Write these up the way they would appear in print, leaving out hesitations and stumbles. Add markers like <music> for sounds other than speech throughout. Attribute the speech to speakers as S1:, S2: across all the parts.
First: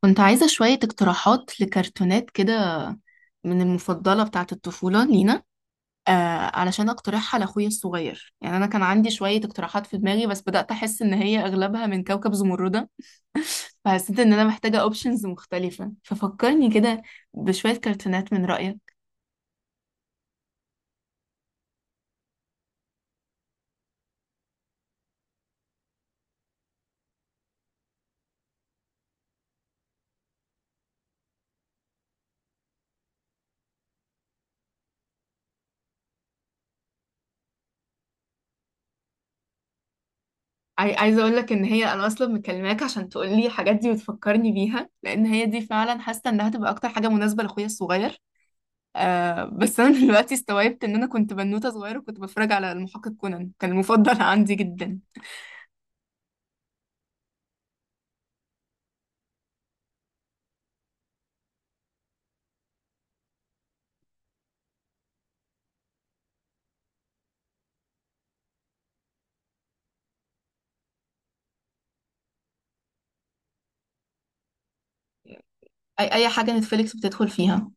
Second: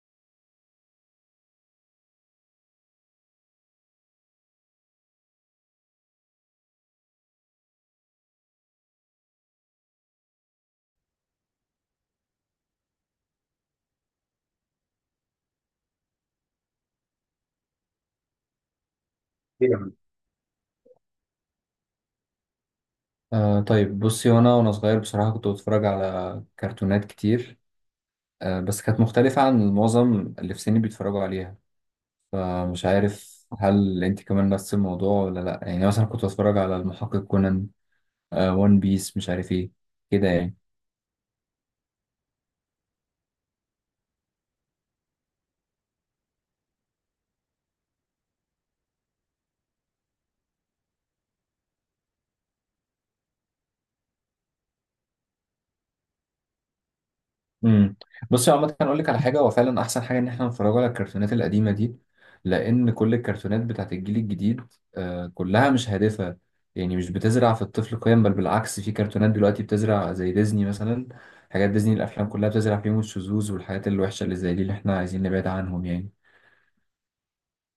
S1: كنت عايزة شوية اقتراحات لكرتونات كده من المفضلة بتاعة الطفولة لينا آه علشان اقترحها لأخويا الصغير. يعني أنا كان عندي شوية اقتراحات في دماغي، بس بدأت أحس إن هي أغلبها من كوكب زمردة، فحسيت إن أنا محتاجة أوبشنز مختلفة، ففكرني كده بشوية كرتونات من رأيك.
S2: أيوة. آه، طيب بصي، وانا صغير بصراحة كنت بتفرج على كرتونات كتير. بس كانت مختلفة عن معظم اللي في سني بيتفرجوا عليها. فمش عارف، هل انت كمان نفس الموضوع ولا لا؟ يعني مثلا كنت بتفرج على المحقق كونان، وان بيس، مش عارف ايه كده يعني.
S1: عايزة أقول لك إن هي أنا أصلا مكلماك عشان تقولي الحاجات دي وتفكرني بيها، لأن هي دي فعلا حاسة إنها تبقى أكتر حاجة مناسبة لأخويا الصغير. آه بس انا <laughs> دلوقتي استوعبت ان انا كنت بنوته صغيره وكنت بتفرج على المحقق كونان، كان المفضل <laughs> عندي جدا.
S2: امم بصي، عامة اقول لك على حاجة، هو فعلا احسن حاجة ان احنا نتفرج على الكرتونات القديمة دي، لان كل الكرتونات بتاعت الجيل الجديد كلها مش هادفة. يعني مش بتزرع في الطفل قيم، بل بالعكس في كرتونات دلوقتي بتزرع زي ديزني مثلا. حاجات ديزني الافلام كلها بتزرع فيهم الشذوذ والحاجات الوحشة اللي زي دي اللي احنا عايزين نبعد عنهم يعني.
S1: اي حاجه نتفليكس بتدخل فيها،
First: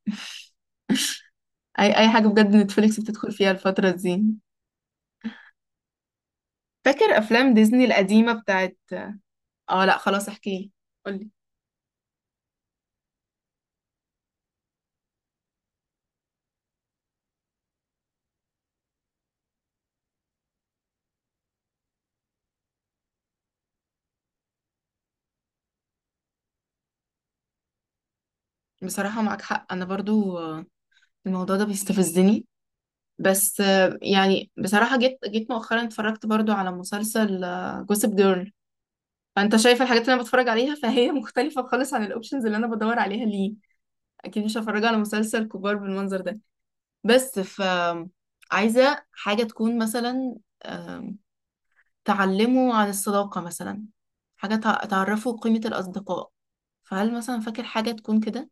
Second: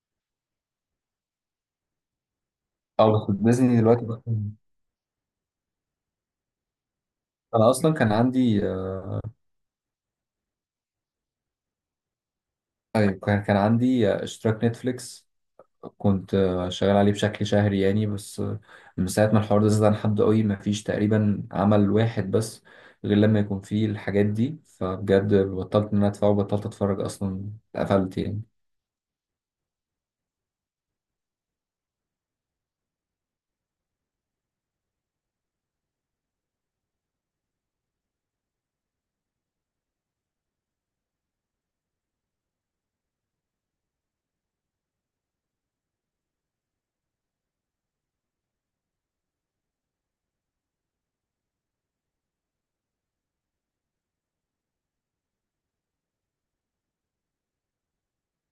S1: اي حاجه بجد نتفليكس
S2: اه
S1: بتدخل
S2: بس
S1: فيها
S2: ديزني
S1: الفتره
S2: دلوقتي
S1: دي. فاكر افلام
S2: انا
S1: ديزني
S2: اصلا كان
S1: القديمه
S2: عندي
S1: بتاعت؟ اه لا خلاص احكي لي، قولي.
S2: أيوة، كان عندي اشتراك نتفليكس. كنت شغال عليه بشكل شهري يعني، بس من ساعة ما الحوار ده زاد عن حد قوي مفيش تقريبا عمل واحد بس غير لما يكون فيه الحاجات دي، فبجد بطلت ان انا ادفعه وبطلت اتفرج اصلا، اتقفلت يعني.
S1: بصراحه معاك حق، انا برضو الموضوع ده بيستفزني. بس يعني بصراحه جيت مؤخرا اتفرجت برضو على مسلسل جوسب جيرل. فانت شايف الحاجات اللي انا بتفرج عليها، فهي <laughs> مختلفه خالص عن الاوبشنز اللي انا بدور عليها ليه. اكيد مش هفرجها على مسلسل كبار بالمنظر ده. بس ف عايزه حاجه تكون مثلا، آم، تعلمه عن الصداقه مثلا، حاجه تعرفه قيمه الاصدقاء. فهل مثلا فاكر حاجه تكون كده؟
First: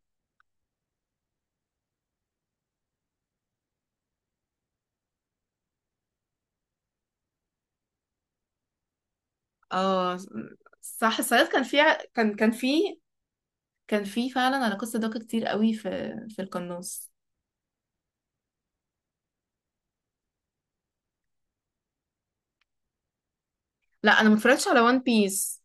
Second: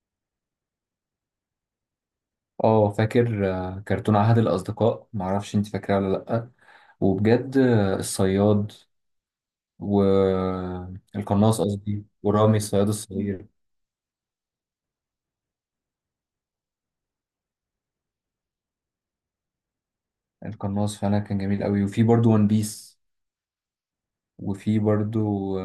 S2: اه فاكر كرتون عهد الاصدقاء، معرفش انت فاكراه ولا لأ. وبجد الصياد
S1: اه. صح، ساعات
S2: والقناص،
S1: كان في
S2: قصدي
S1: كان
S2: ورامي
S1: في،
S2: الصياد الصغير.
S1: كان في فعلا علاقات صداقه كتير قوي في، في القناص.
S2: القناص فعلا كان جميل قوي، وفي برضو ون بيس،
S1: لا انا ما اتفرجتش على
S2: وفي
S1: وان
S2: برضو
S1: بيس.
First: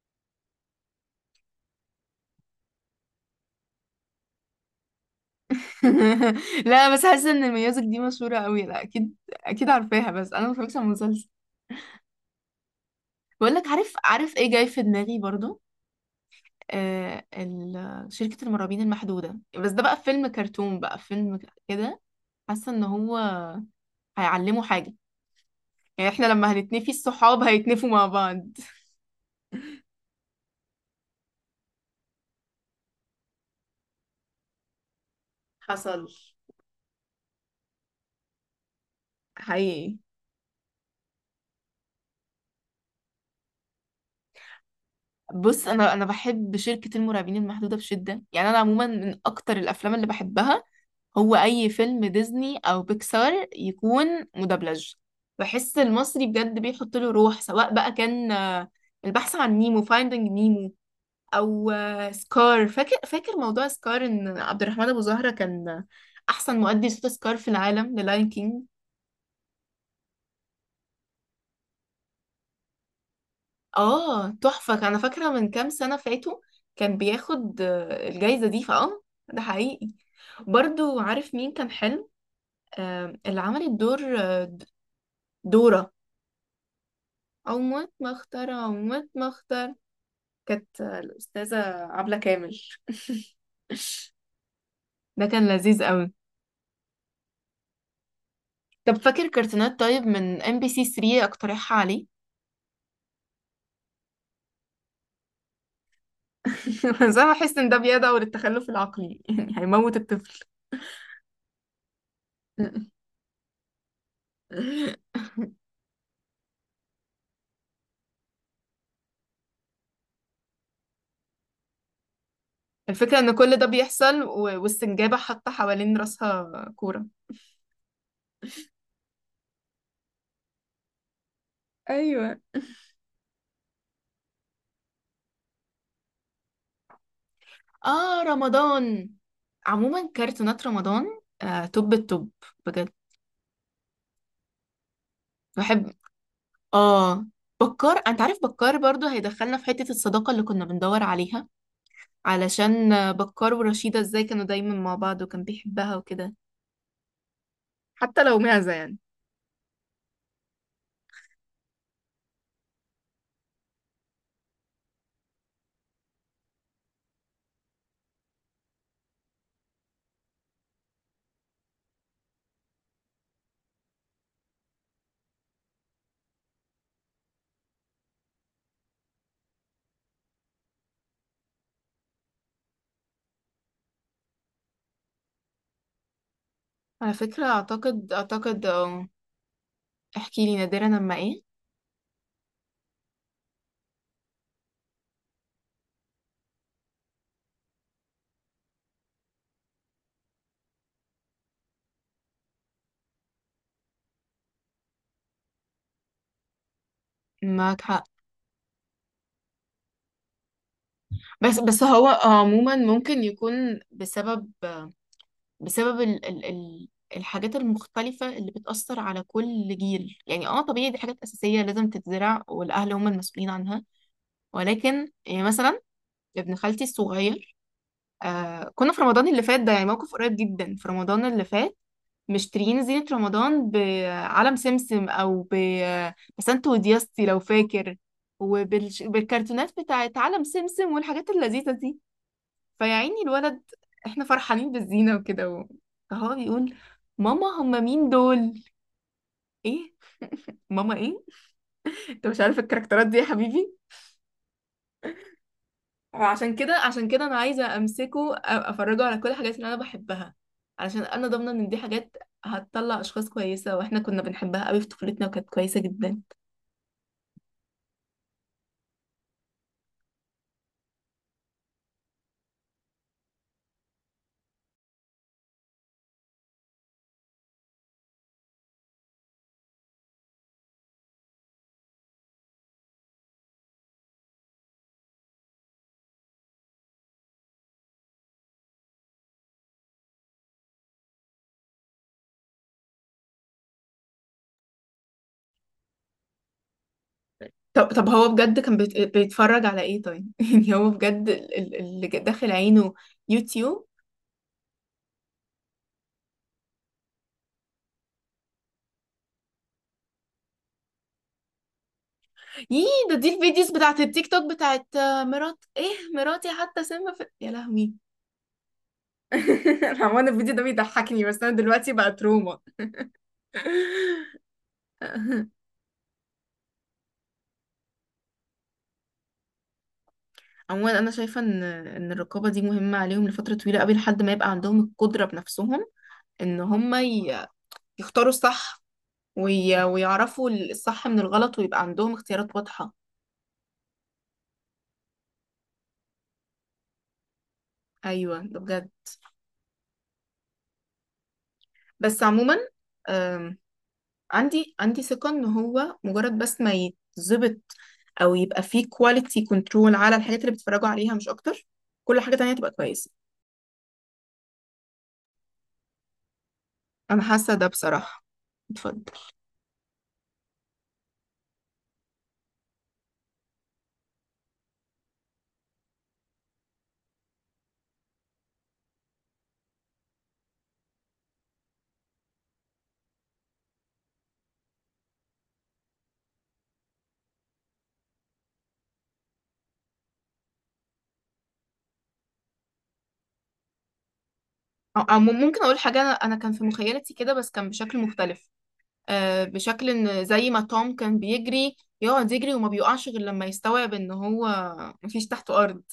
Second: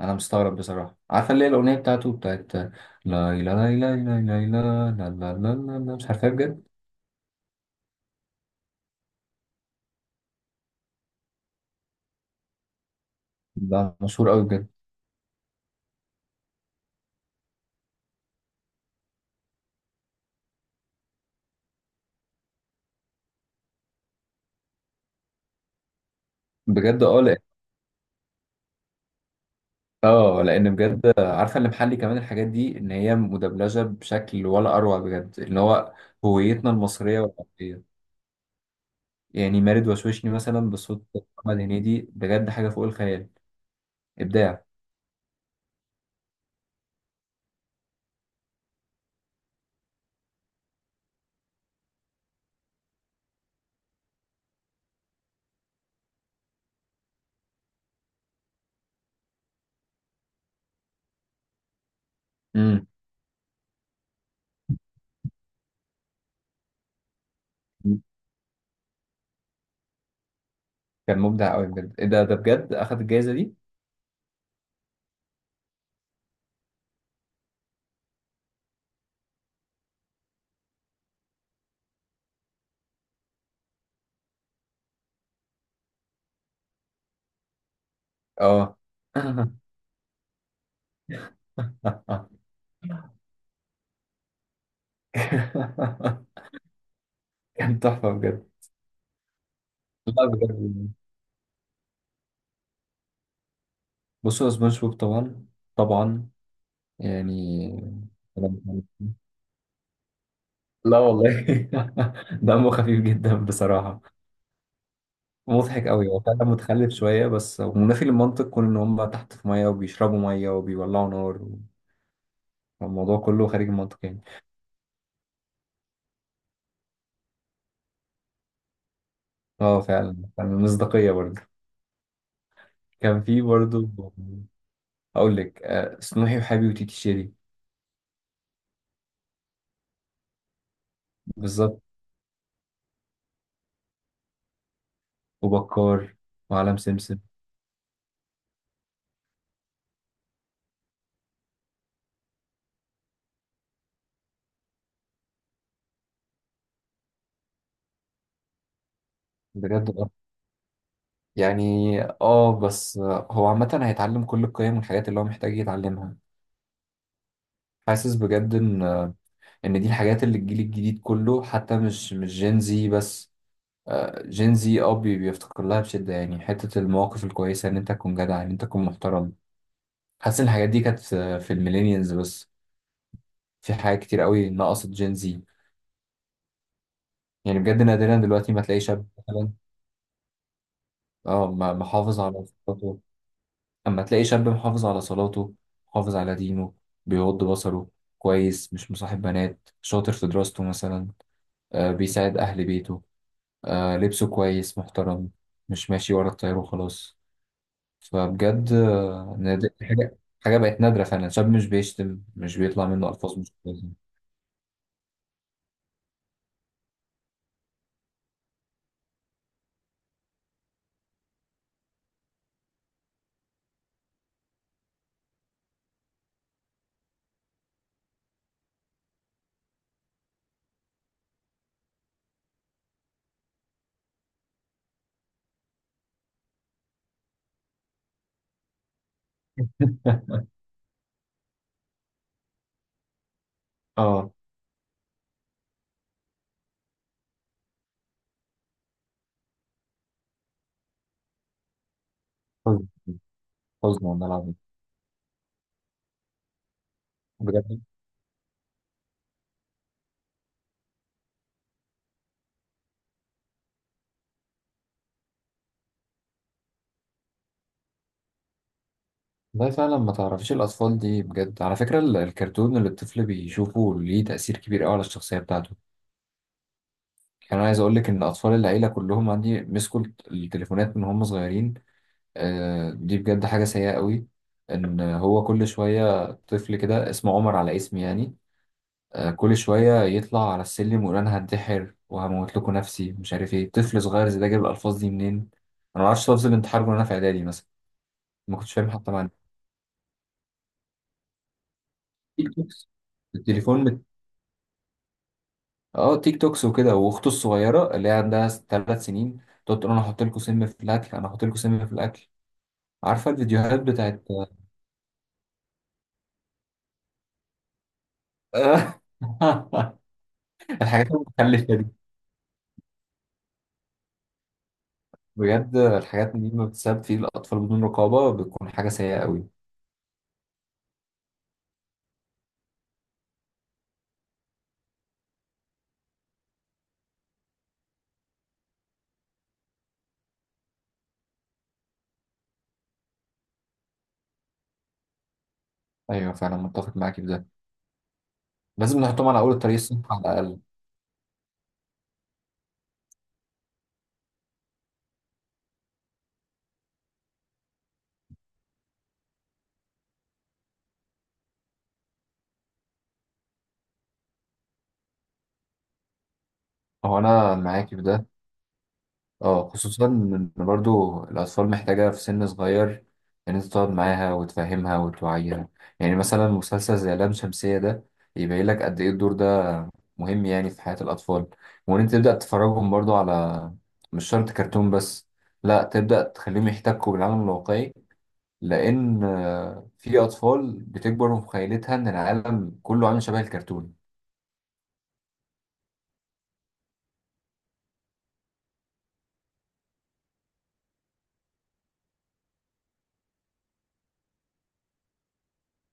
S2: انا مستغرب بصراحه عارفه اللي هي الاغنيه بتاعته بتاعت، لا لا لا لا لا لا لا لا لا لا لا مش عارفها
S1: <laughs>
S2: بجد.
S1: لا، بس حاسه ان ميوزك دي مشهوره قوي، لا اكيد اكيد عارفاها، بس انا ما اتفرجتش على المسلسل. بقولك، عارف
S2: ده مشهور
S1: عارف
S2: قوي
S1: ايه جاي
S2: بجد.
S1: في دماغي برضو؟ شركة المرعبين المحدودة، بس ده بقى فيلم كرتون، بقى فيلم كده. حاسة ان هو هيعلمه حاجة، يعني احنا لما هنتنفي
S2: بجد اه لأ.
S1: الصحاب هيتنفوا مع بعض.
S2: اه لان بجد عارفه اللي محلي كمان الحاجات دي ان هي مدبلجه بشكل ولا اروع بجد، اللي هو
S1: حصل.
S2: هويتنا المصريه والعربيه. يعني مارد
S1: حقيقي.
S2: وشوشني مثلا بصوت محمد هنيدي بجد حاجه فوق الخيال، ابداع.
S1: بص، انا بحب شركة المرعبين المحدودة بشدة، يعني انا عموما من اكتر الافلام اللي بحبها هو اي فيلم ديزني او بيكسار يكون مدبلج. بحس المصري بجد بيحط له روح، سواء بقى كان البحث عن نيمو، فايندينج نيمو، او سكار.
S2: امم
S1: فاكر موضوع سكار ان عبد الرحمن ابو زهرة كان احسن مؤدي صوت سكار في العالم للاين كينج؟
S2: كان مبدع قوي بجد. إيه ده بجد اخد الجائزه دي؟
S1: اه تحفة، انا فاكرة من كام سنة فاتوا كان بياخد الجايزة دي فاه. ده حقيقي. برضو عارف مين كان حلو؟ اللي عملت دور دورة، او موت مختار او
S2: اه.
S1: موت مختار كانت الاستاذة عبلة كامل. <laughs> ده كان لذيذ قوي.
S2: <laughs> كان تحفة بجد.
S1: طب فاكر كرتونات، طيب
S2: لا
S1: من ام بي سي
S2: بجد،
S1: 3 اقترحها عليك.
S2: بصوا سبونج بوب طبعا، طبعا
S1: <laughs> بس انا بحس ان ده
S2: يعني.
S1: بيدعو للتخلف العقلي، يعني هيموت الطفل.
S2: لا والله. <laughs> دمه خفيف
S1: <laughs>
S2: جدا بصراحة. مضحك قوي، هو فعلا متخلف شوية، بس منافي للمنطق كون إن هم تحت في مية وبيشربوا مية وبيولعوا نار،
S1: الفكرة
S2: والموضوع
S1: ان
S2: كله
S1: كل ده
S2: خارج المنطق يعني.
S1: بيحصل والسنجابة حاطة حوالين راسها كورة.
S2: اه فعلا فعلا، مصداقية برضه.
S1: ايوه.
S2: كان في برضه، أقول لك سنوحي وحبيبي وتيتي شيري.
S1: اه رمضان، عموما كرتونات رمضان
S2: بالظبط،
S1: توب التوب بجد. بحب.
S2: وبكار وعالم سمسم.
S1: اه بكار، انت عارف بكار برضو هيدخلنا في حتة الصداقة اللي كنا بندور عليها، علشان بكار ورشيدة ازاي كانوا دايما مع بعض وكان بيحبها وكده، حتى لو معزة يعني.
S2: بجد يعني اه، بس هو عامة هيتعلم كل القيم والحاجات اللي هو محتاج يتعلمها. حاسس بجد ان ان دي الحاجات اللي الجيل الجديد كله، حتى مش جين زي بس، جين زي اه بيفتقر لها بشدة يعني. حتة المواقف الكويسة، ان انت تكون جدع، ان انت تكون محترم. حاسس ان الحاجات دي كانت في الميلينيالز بس، في حاجات كتير قوي نقصت جين زي.
S1: على فكرة
S2: يعني بجد
S1: اعتقد
S2: نادرا دلوقتي ما
S1: اعتقد
S2: تلاقي شاب مثلا
S1: احكي لي، نادرا لما ايه؟
S2: اه، محافظ على صفاته. أما تلاقي شاب محافظ على صلاته، محافظ على دينه، بيغض بصره، كويس مش مصاحب بنات، شاطر في دراسته مثلا، آه بيساعد أهل بيته، آه لبسه كويس محترم، مش ماشي ورا التيار وخلاص.
S1: معاك حق.
S2: فبجد حاجة بقت نادرة فعلا. شاب
S1: بس
S2: مش
S1: بس هو
S2: بيشتم، مش
S1: عموما
S2: بيطلع منه
S1: ممكن
S2: ألفاظ مش
S1: يكون
S2: كويسة.
S1: بسبب، بسبب ال الحاجات المختلفة اللي بتأثر على كل جيل. يعني اه طبيعي، دي حاجات أساسية لازم تتزرع والأهل هم المسؤولين عنها. ولكن يعني مثلا ابن خالتي الصغير، كنا في رمضان اللي فات، ده يعني موقف قريب جدا في رمضان اللي فات. مشترين زينة رمضان بعلم سمسم أو بسنت ودياستي لو فاكر، وبالكرتونات بتاعت علم
S2: <laughs>
S1: سمسم والحاجات اللذيذة دي. فيا عيني الولد، احنا
S2: اه.
S1: فرحانين بالزينة وكده فهو بيقول، ماما هم مين دول؟ ايه؟ ماما ايه؟ انت مش عارف
S2: حزن،
S1: الكاركترات دي يا حبيبي؟
S2: حزن والله العظيم
S1: وعشان كده انا عايزة
S2: بجد.
S1: امسكه، افرجه على كل الحاجات اللي انا بحبها، علشان انا ضامنة ان دي حاجات هتطلع اشخاص كويسة، واحنا كنا بنحبها قوي في طفولتنا وكانت كويسة جدا.
S2: والله فعلا ما تعرفيش الأطفال دي. بجد على فكرة، الكرتون اللي الطفل بيشوفه ليه تأثير كبير أوي على الشخصية بتاعته. كان عايز اقول لك ان اطفال العيله كلهم عندي مسكوا التليفونات من هم صغيرين. دي بجد حاجه سيئه قوي، ان هو كل شويه طفل كده اسمه عمر على اسمي يعني، كل شويه يطلع على السلم ويقول انا هنتحر وهموت لكم نفسي مش عارف ايه. طفل صغير زي ده جاب الالفاظ دي منين؟ انا ما اعرفش لفظ الانتحار وانا في اعدادي مثلا.
S1: طب طب، هو
S2: ما
S1: بجد
S2: كنتش
S1: كان
S2: فاهم حتى معنى
S1: بيتفرج على ايه طيب؟ <laughs> يعني هو بجد اللي داخل
S2: تيك توكس.
S1: عينه
S2: التليفون
S1: يوتيوب؟
S2: اه تيك توكس وكده. واخته الصغيره اللي هي عندها 3 سنين تقعد تقول انا هحط لكم سم في الاكل، انا هحط لكم سم في الاكل.
S1: يي، ده
S2: عارفة
S1: دي الفيديوز
S2: الفيديوهات
S1: بتاعت
S2: بتاعت.
S1: التيك توك بتاعت مرات ايه، مراتي حتى سم في يا لهوي.
S2: <laughs>
S1: <laughs> عموما الفيديو ده
S2: الحاجات
S1: بيضحكني، بس انا
S2: المتخلفة دي.
S1: دلوقتي بقى تروما. <laughs>
S2: بجد الحاجات دي ما بتسبب في الأطفال بدون رقابة بتكون حاجة سيئة قوي.
S1: عموما انا شايفه ان الرقابه دي مهمه عليهم لفتره طويله قوي، لحد ما يبقى عندهم القدره بنفسهم ان هم يختاروا الصح، ويعرفوا الصح من الغلط ويبقى عندهم اختيارات واضحه.
S2: أيوة فعلا متفق معاكي في ده.
S1: ايوه ده بجد.
S2: لازم نحطهم على أول الطريق الصح على الأقل.
S1: بس عموما آم، عندي ثقة ان هو مجرد بس ما يتظبط، او يبقى فيه كواليتي كنترول على الحاجات اللي بيتفرجوا عليها مش اكتر، كل حاجة تانية تبقى كويسة.
S2: هو
S1: انا حاسة
S2: أنا
S1: ده
S2: معاكي في
S1: بصراحة.
S2: ده.
S1: اتفضل.
S2: اه خصوصا ان برضو الاطفال محتاجه في سن صغير ان انت تقعد معاها وتفهمها وتوعيها. يعني مثلا مسلسل زي لام شمسيه ده يبين لك قد ايه الدور ده مهم يعني في حياه الاطفال. وان انت تبدا تفرجهم برضو على، مش شرط كرتون بس لا، تبدا تخليهم يحتكوا بالعالم الواقعي، لان في اطفال بتكبر في مخيلتها ان العالم كله عامل شبه الكرتون.
S1: او ممكن اقول حاجة، انا كان في مخيلتي كده بس كان بشكل مختلف. بشكل ان زي ما توم كان بيجري، يقعد يجري وما بيقعش غير لما يستوعب ان هو مفيش تحته ارض.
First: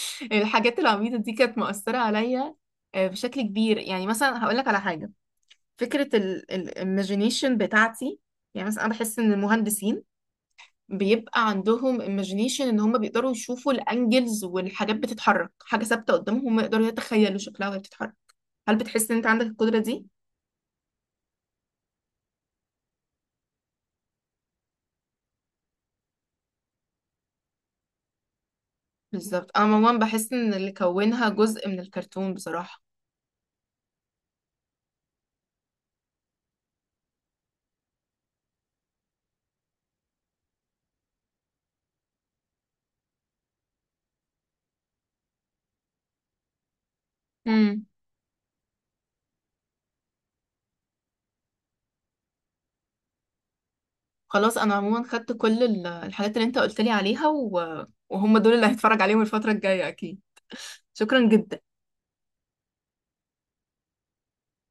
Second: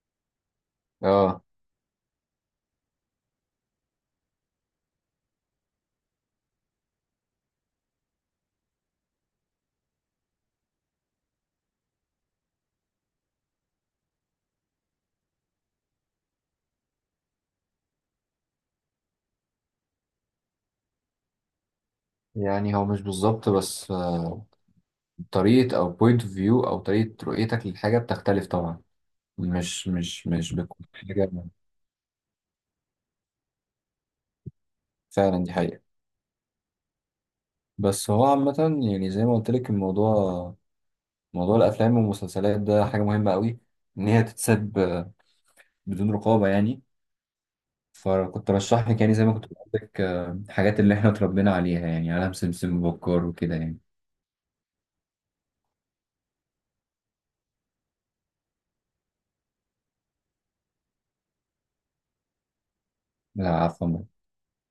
S1: <laughs> الحاجات العبيطة دي
S2: اه
S1: كانت مؤثرة عليا بشكل كبير. يعني مثلا هقول لك على حاجة، فكرة الايماجينيشن بتاعتي. يعني مثلا أنا بحس إن المهندسين بيبقى عندهم imagination إن هم بيقدروا يشوفوا الأنجلز، والحاجات بتتحرك حاجة ثابتة قدامهم هم يقدروا يتخيلوا شكلها وهي بتتحرك. هل بتحس إن أنت عندك القدرة دي؟
S2: يعني هو مش بالظبط، بس طريقة أو بوينت اوف فيو أو طريقة رؤيتك للحاجة بتختلف طبعا.
S1: بالظبط. أنا
S2: مش
S1: عموما
S2: مش
S1: بحس إن
S2: مش
S1: اللي
S2: بتكون
S1: كونها
S2: حاجة،
S1: جزء من الكرتون بصراحة.
S2: فعلا دي حقيقة. بس هو عامة، يعني زي ما قلت لك، الموضوع، موضوع الأفلام والمسلسلات ده حاجة مهمة قوي، إن هي تتساب بدون رقابة يعني.
S1: امم
S2: فكنت برشح لك، يعني زي ما كنت بقول لك الحاجات اللي إحنا اتربينا عليها يعني، عالم سمسم وبكار وكده يعني.
S1: خلاص، أنا عموما خدت كل الحاجات اللي أنت قلت لي عليها، و... وهم دول اللي هتفرج عليهم الفترة الجاية أكيد. شكرا جدا.
S2: لا عفوا.